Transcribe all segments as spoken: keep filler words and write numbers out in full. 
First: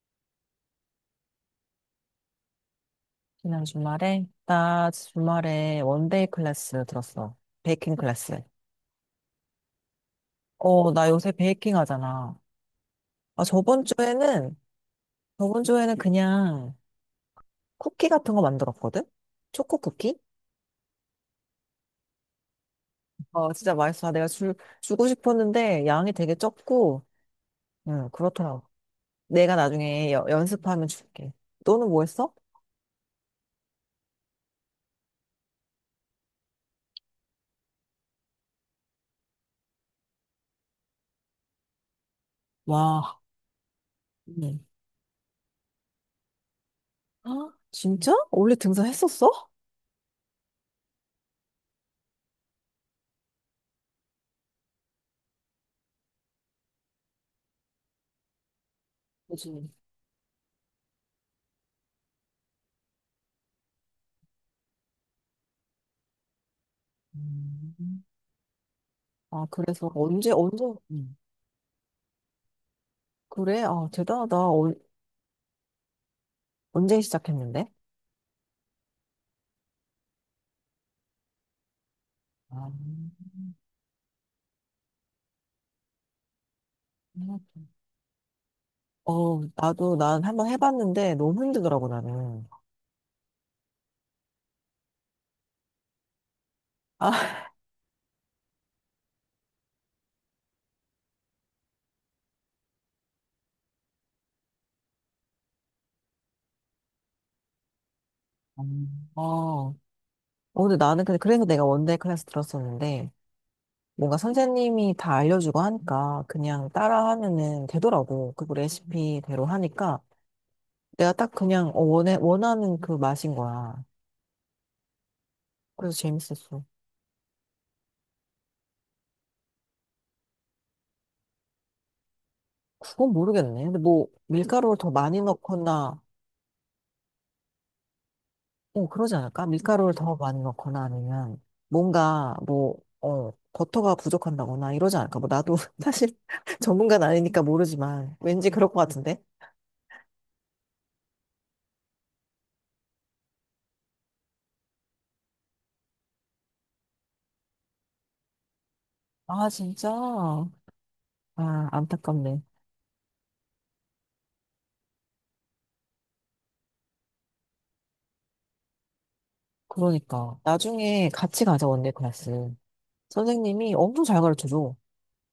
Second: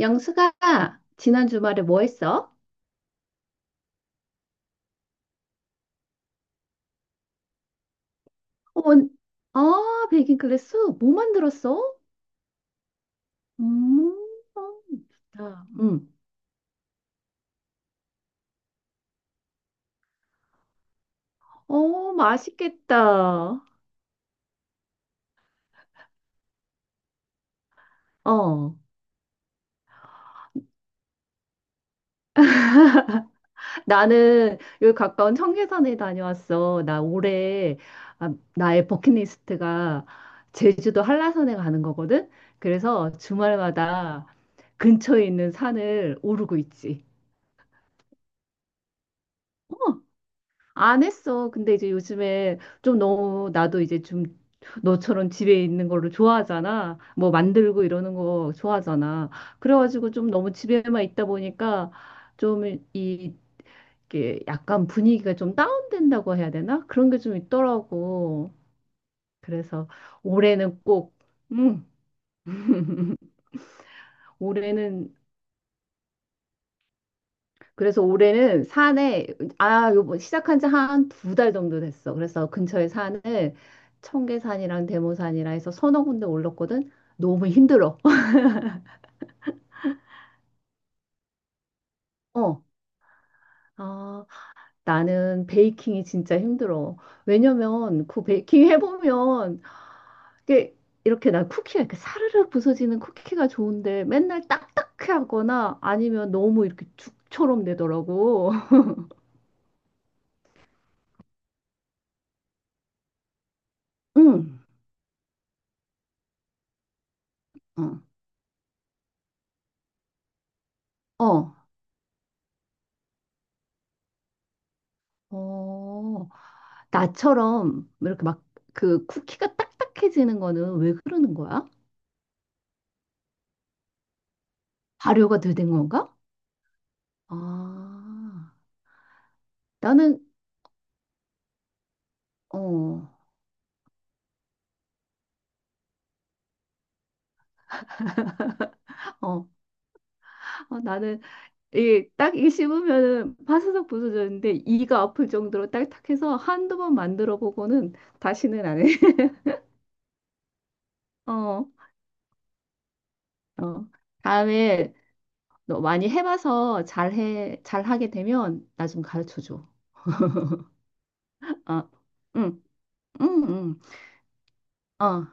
영수가 지난 주말에 뭐 했어? 지난 주말에? 나 주말에 원데이 클래스 들었어. 베이킹 클래스. 어. 아, 베이킹 클래스? 어, 나 뭐 요새 베이킹 만들었어? 하잖아. 아, 저번 음. 주에는, 저번 아, 주에는 음. 그냥 쿠키 같은 거 만들었거든? 초코 쿠키? 어, 어, 맛있겠다. 진짜 맛있어. 아, 내가 주, 주고 싶었는데 양이 되게 적고, 응, 그렇더라고. 어, 내가 나중에 여- 연습하면 줄게. 너는 뭐 했어? 나는 여기 가까운 청계산에 다녀왔어. 나 올해, 아, 나의 버킷리스트가 제주도 한라산에 가는 거거든. 그래서 와. 주말마다 응. 근처에 있는 산을 오르고 있지. 아, 진짜? 원래 등산했었어? 어. 안 했어. 근데 이제 요즘에 좀 너무 나도 이제 좀 너처럼 집에 있는 거를 좋아하잖아. 뭐 만들고 이러는 거 좋아하잖아. 그지. 그래가지고 좀 너무 집에만 있다 보니까 좀 이- 이게 약간 분위기가 좀 다운된다고 해야 되나? 그런 게 좀 음. 있더라고. 아, 그래서 그래서 언제, 언제? 올해는 꼭, 음, 그래? 아, 대단하다. 어, 올해는, 언제 시작했는데? 그래서 올해는 산에, 아, 요번 시작한 지 한 두 달 정도 됐어. 그래서 아, 근처에 산을, 청계산이랑 대모산이라 해서 서너 군데 올랐거든. 너무 생각해. 힘들어. 어, 나도 난 한번 해봤는데 너무 힘들더라고, 나는. 어. 아, 나는 베이킹이 진짜 힘들어. 아, 왜냐면 그 베이킹 해보면 이게 이렇게 나 쿠키가 이렇게 사르르 부서지는 쿠키가 좋은데 맨날 딱딱해 하거나 아니면 너무 이렇게 죽처럼 되더라고. 음, 어. 어, 근데 나는 근데 그래서 내가 원데이 클래스 들었었는데 뭔가 응. 선생님이 다 알려주고 하니까 그냥 따라 하면은 어. 되더라고. 그리고 레시피대로 하니까 내가 딱 어. 그냥 어, 원해, 원하는 그 맛인 거야. 그래서 어. 재밌었어. 나처럼 이렇게 막 그 쿠키가 딱딱해지는 거는 왜 그러는 거야? 그건 모르겠네. 근데 뭐 밀가루를 더 많이 발효가 덜 된 넣거나 건가? 아, 어, 그러지 않을까? 밀가루를 더 나는 많이 넣거나 아니면 뭔가 뭐, 어, 어, 버터가 부족한다거나 이러지 않을까? 뭐 나도 사실 전문가는 아니니까 모르지만 왠지 그럴 것 같은데? 어, 어, 나는 이 딱이 씹으면은 파스석 부서졌는데 이가 아플 정도로 딱딱해서 한두 번 만들어 보고는 다시는 안 해. 아, 진짜? 아, 어, 어. 안타깝네. 다음에 너 많이 해봐서 잘해 잘하게 되면 나 좀 가르쳐 줘. 그러니까. 나중에 같이 가자, 어, 원데이 클래스. 응, 응, 선생님이 응. 엄청 잘 가르쳐줘. 어,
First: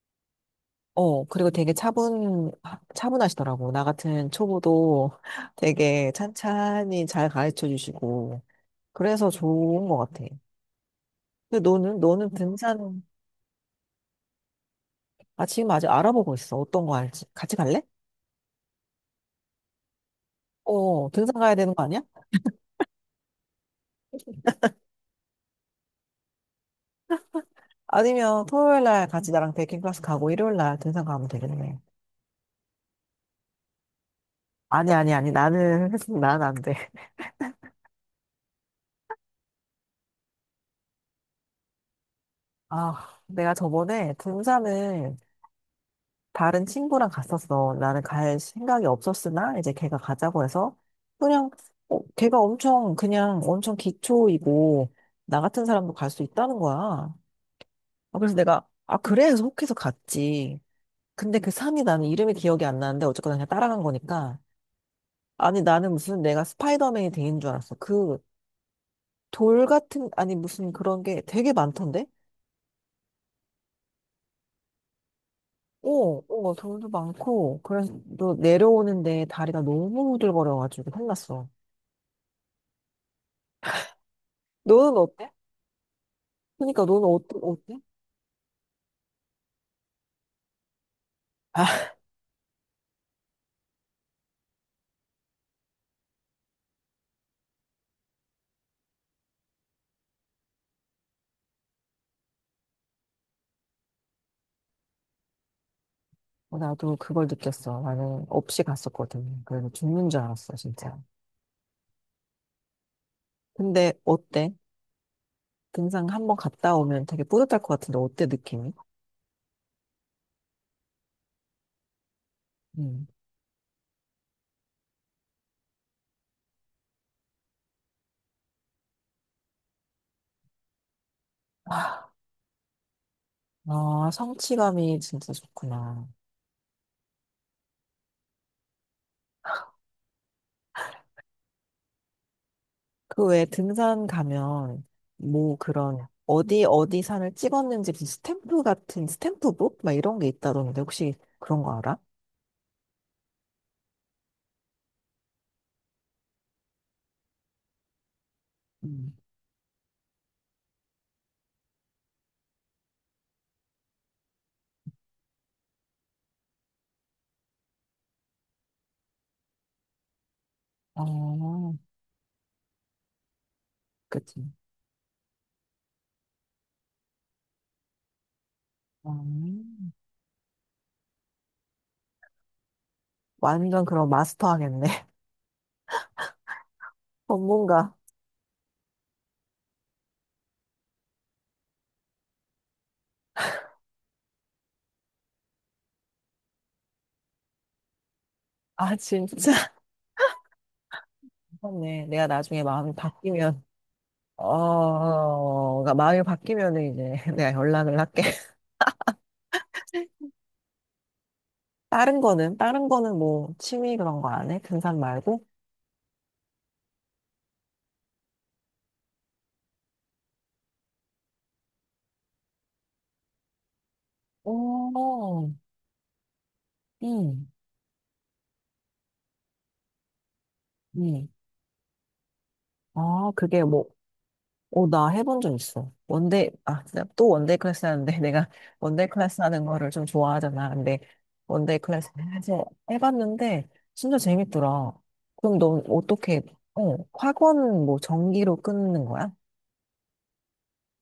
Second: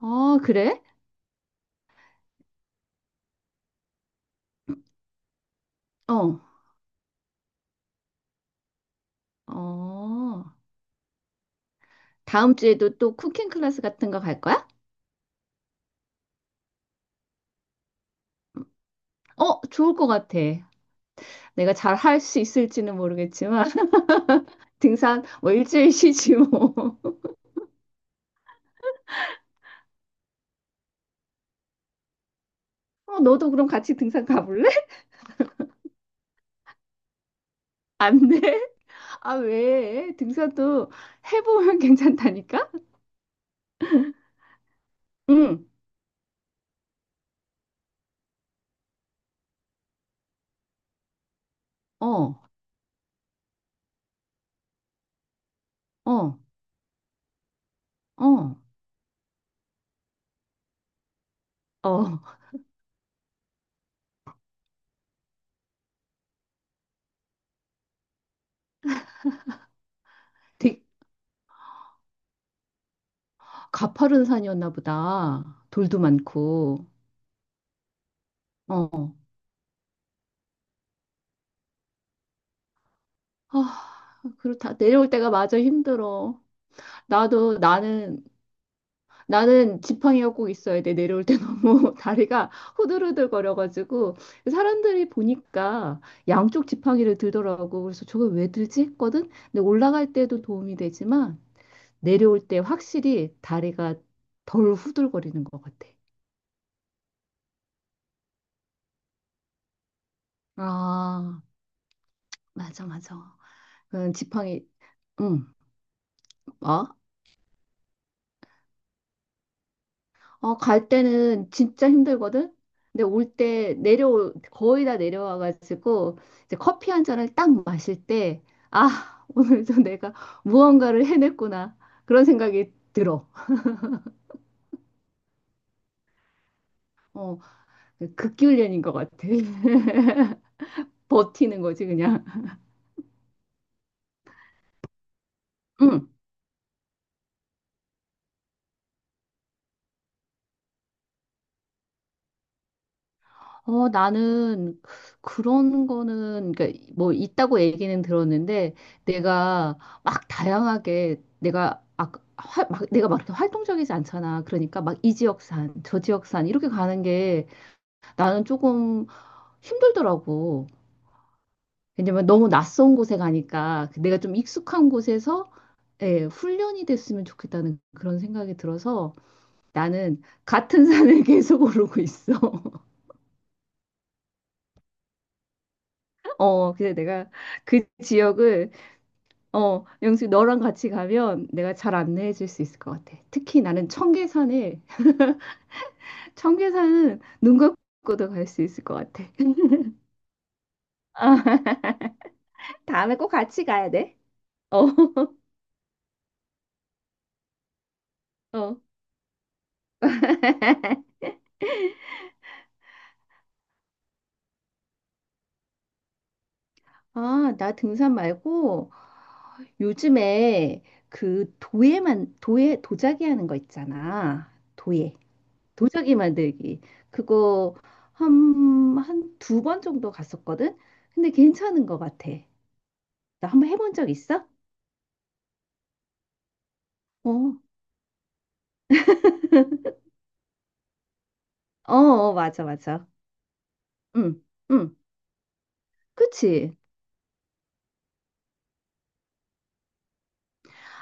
어, 그래? 어, 그리고 되게 차분, 차분하시더라고. 나 같은 초보도 되게 어, 찬찬히 잘 가르쳐 주시고. 그래서 좋은 것 같아. 어. 근데 너는, 너는 다음 주에도 등산, 또 쿠킹 클래스 같은 거 갈 거야? 아, 지금 아직 알아보고 있어. 어떤 거 할지. 같이 갈래? 어, 좋을 것 같아. 어, 등산 가야 내가 되는 거 잘 아니야? 할 수 있을지는 모르겠지만, 등산 뭐 일주일 쉬지 뭐. 아니면 토요일 날 같이 나랑 베이킹 클래스 가고 일요일 날 등산 가면 되겠네. 어, 너도 그럼 같이 등산 가볼래? 아니, 아니, 아니. 나는, 난 안 돼. 안 돼? 아, 왜? 등산도 해보면 괜찮다니까? 아, 내가 저번에 등산을 응, 다른 친구랑 갔었어. 나는 갈 생각이 없었으나 이제 걔가 가자고 해서 그냥, 어, 걔가 어, 엄청, 그냥 엄청 기초이고 나 같은 사람도 갈 수 어, 있다는 거야. 아, 그래서 어, 내가, 아, 그래? 해서 혹해서 갔지. 근데 그 삼이 나는 어. 이름이 기억이 안 나는데 어쨌거나 그냥 따라간 거니까. 아니, 나는 무슨 내가 스파이더맨이 된 줄 알았어. 그 돌 같은, 아니, 무슨 되게 그런 게 되게 많던데? 가파른 산이었나 보다. 돌도 어, 어, 많고, 돌도 많고. 그래서 또 어. 내려오는데 다리가 너무 후들거려가지고 혼났어. 아, 그렇다. 너는 내려올 어때? 때가 마저 힘들어. 그러니까 너는 어때? 나도, 어때? 나는 나는 지팡이가 꼭 있어야 돼. 내려올 때 아, 너무 다리가 후들후들거려가지고 사람들이 보니까 양쪽 지팡이를 들더라고. 그래서 저걸 왜 들지 했거든. 근데 올라갈 때도 도움이 되지만 내려올 때 확실히 다리가 덜 후들거리는 것 같아. 나도 그걸 느꼈어. 나는 없이 갔었거든. 그래서 죽는 줄 알았어, 진짜. 아, 맞아, 맞아. 근데 그 어때? 지팡이, 응. 등산 한번 갔다 뭐? 오면 되게 뿌듯할 것 같은데 어때, 느낌이? 어, 갈 때는 진짜 힘들거든? 근데 음. 올 때 내려올, 거의 다 내려와가지고, 이제 커피 한 잔을 딱 마실 때, 아, 오늘도 내가 무언가를 해냈구나. 그런 생각이 들어. 아, 성취감이 진짜 좋구나. 어, 극기훈련인 것 같아. 버티는 거지, 그냥. 그 외에 등산 가면 뭐 그런 응. 어디 어디 산을 찍었는지 무슨 스탬프 같은 스탬프북 막 이런 게 있다던데 혹시 그런 거 알아? 어, 나는 그런 거는, 그러니까 뭐 있다고 얘기는 들었는데, 음. 내가 막 다양하게, 내가, 아, 화, 막, 내가 막 이렇게 활동적이지 않잖아. 그러니까 막 이 지역산, 저 지역산, 이렇게 가는 게 나는 조금 힘들더라고. 어, 왜냐면 너무 낯선 곳에 가니까 그 내가 좀 그치. 익숙한 곳에서 예, 훈련이 됐으면 좋겠다는 그런 생각이 들어서 음. 나는 같은 산을 계속 오르고 있어. 완전 그런 마스터 하겠네. 어, 근데 내가 그 전문가. 지역을, 어, 영수 너랑 같이 가면 내가 잘 안내해 줄 수 있을 것 같아. 특히 나는 청계산에, 청계산은 눈 감고도 갈 수 있을 것 아, 같아. 진짜. 그렇네. 내가 나중에 마음이 다음에 꼭 바뀌면, 같이 가야 돼. 어, 어, 그러니까 마음이 바뀌면은 이제 내가 연락을 할게. 어. 다른 거는, 다른 거는 뭐 취미 그런 거 안 해? 등산 말고? 아, 나 등산 말고 요즘에 그 도예만, 도예, 도자기 하는 거 있잖아. 도예. 오, 도자기 만들기. 음, 그거 한, 한 두 번 정도 갔었거든? 음. 근데 괜찮은 것 같아. 아, 나 그게 한번 뭐, 해본 적 있어? 어, 나 해본 적 있어. 원데이, 아, 진짜 또 어, 원데이 클래스 하는데 내가 원데이 클래스 하는 거를 좀 좋아하잖아. 근데 원데이 어, 클래스 어, 맞아, 해서 맞아. 해봤는데 진짜 응, 재밌더라. 응, 그럼 넌 어떻게, 그치. 어, 학원 뭐 정기로 끊는 거야?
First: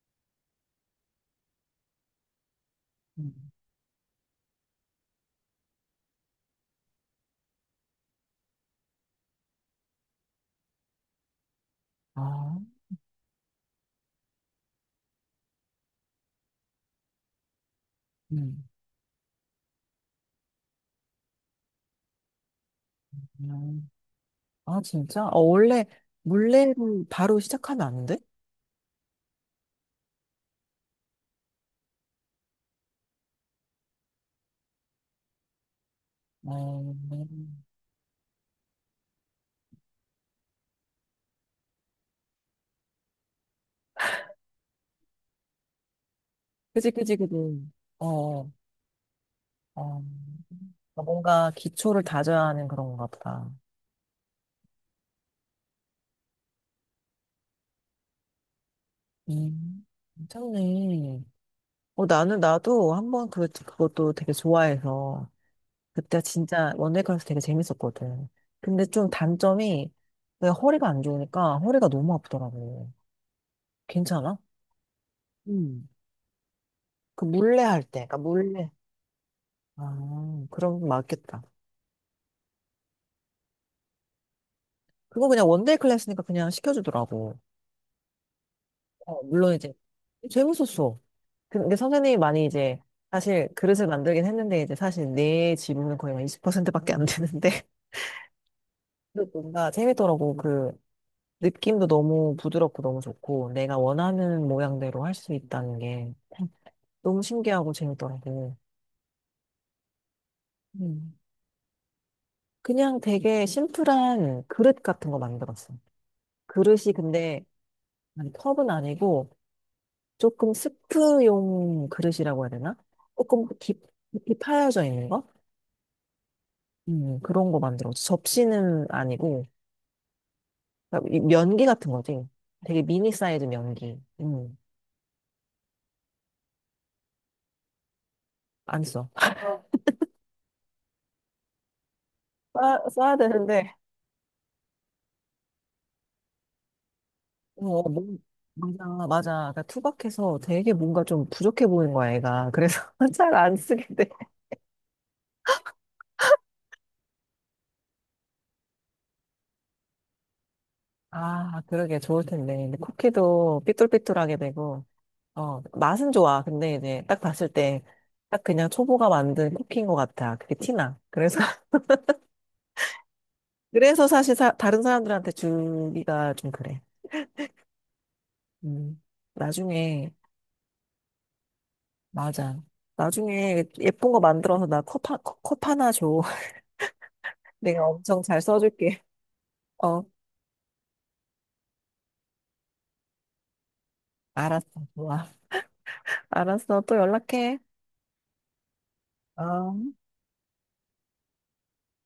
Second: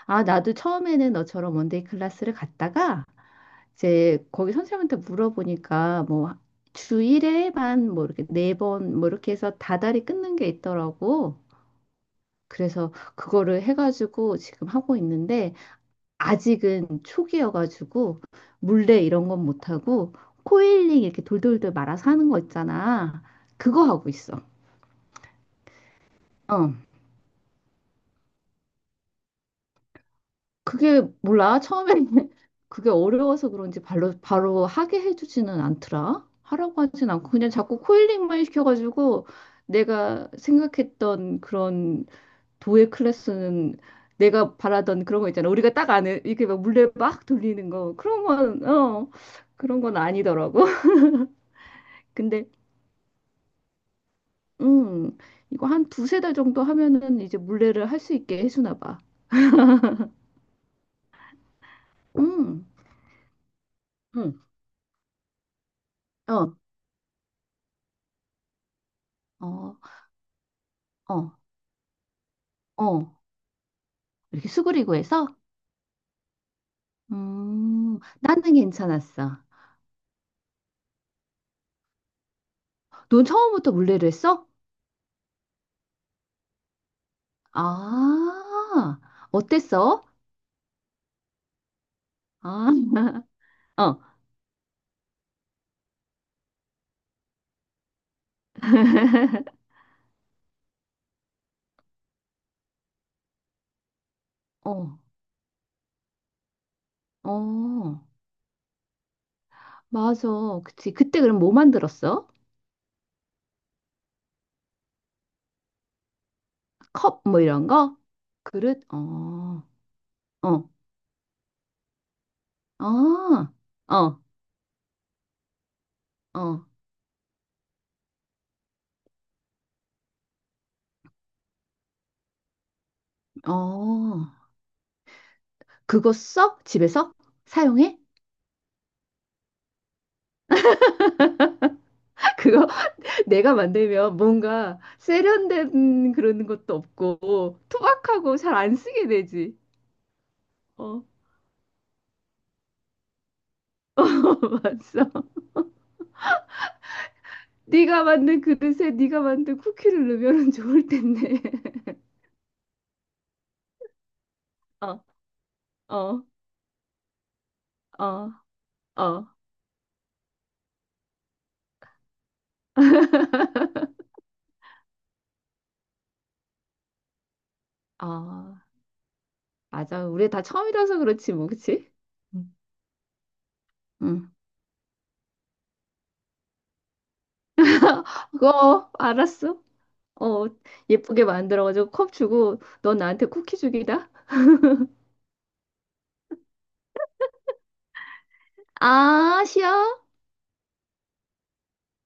아, 나도 처음에는 너처럼 원데이 클래스를 갔다가 음. 이제 거기 선생님한테 물어보니까 뭐 주일에만 뭐 이렇게 네 번 뭐 이렇게 해서 다달이 끊는 게 있더라고. 아, 그래서 그거를 해가지고 지금 하고 있는데 아직은 초기여가지고 음, 물레 이런 건 못하고 코일링 이렇게 돌돌돌 말아서 하는 거 있잖아. 그거 음. 하고 있어. 아, 진짜? 어, 원래 어, 물레를 바로 시작하면 안 돼? 그게 몰라. 처음에는 그게 어려워서 그런지 바로, 바로 하게 해주지는 않더라. 하라고 어, 하진 않고 그냥 자꾸 코일링만 시켜가지고 내가 생각했던 그런 도예 클래스는 내가 바라던 그런 거 있잖아. 우리가 딱 아는 이렇게 막 그지, 물레 그지, 막 그지. 돌리는 거 어, 그런 어. 건, 어, 그런 건 어, 아니더라고. 어, 뭔가 기초를 다져야 근데 하는 그런가 보다. 음 이거 한 두세 달 정도 하면은 이제 물레를 할 수 있게 해주나 봐. 음, 괜찮네. 어, 나는, 음, 나도 한번 그, 그것도 되게 음, 좋아해서, 그때 어, 진짜 원데이 클래스 되게 재밌었거든. 근데 좀 어, 단점이, 내가 허리가 안 어, 좋으니까 허리가 너무 아프더라고. 어. 괜찮아? 이렇게 수그리고 해서, 음. 그 물레 할 음, 때, 그러니까 나는 물레. 괜찮았어. 아, 그럼 맞겠다. 넌 처음부터 물레를 했어? 그거 그냥 원데이 클래스니까 그냥 시켜주더라고. 아, 어, 물론 이제 어땠어? 재밌었어. 근데 선생님이 많이 아, 이제 사실 그릇을 어, 만들긴 했는데 이제 사실 내 지분은 거의 막 이십 퍼센트밖에 안 되는데 그래도 뭔가 재밌더라고. 그 느낌도 너무 부드럽고 너무 좋고 내가 원하는 어, 모양대로 할 수 있다는 게 너무 신기하고 어, 재밌더라고. 맞아. 그치. 음. 그때 그럼 뭐 만들었어? 그냥 되게 심플한 그릇 같은 거 만들었어. 그릇이 컵, 뭐 근데 이런 거? 컵은 그릇? 아니고 어, 조금 어, 스프용 그릇이라고 해야 되나? 조금 아, 깊, 어, 깊이 파여져 있는 거? 어, 음, 그런 거 만들었어. 접시는 아니고 그러니까 이 면기 같은 거지. 되게 미니 사이즈 면기. 어. 음, 그거 써? 집에서? 사용해? 안 써. 그거 써야, 써야 내가 되는데, 만들면 뭔가 세련된 그런 것도 없고 어, 뭔- 투박하고 잘 안 맞아, 쓰게 맞아. 되지. 그러니까 투박해서 되게 어. 뭔가 좀 부족해 보이는 거야, 애가. 그래서 잘 안 쓰게 돼. 맞어. 네가 만든 그릇에 네가 만든 쿠키를 넣으면 좋을 텐데. 아, 그러게 좋을 텐데. 근데 쿠키도 삐뚤삐뚤하게 되고, 어, 어, 맛은 어, 좋아. 근데 이제 딱 봤을 때, 어, 딱 그냥 초보가 어, 만든 쿠키인 것 같아. 그게 티나. 그래서, 그래서 사실 사- 다른 사람들한테 주기가 좀 그래. 어. 음, 맞아. 나중에 우리 다 처음이라서 그렇지, 뭐, 그치? 응. 맞아. 나중에 예쁜 거 응. 만들어서 나 컵, 하- 컵컵 하나 줘. 내가 엄청 잘 그거 써줄게. 알았어. 어, 어, 예쁘게 만들어가지고 컵 주고 너 나한테 쿠키 주기다. 알았어. 좋아. 알았어. 또 연락해. 아, 어. 쉬어.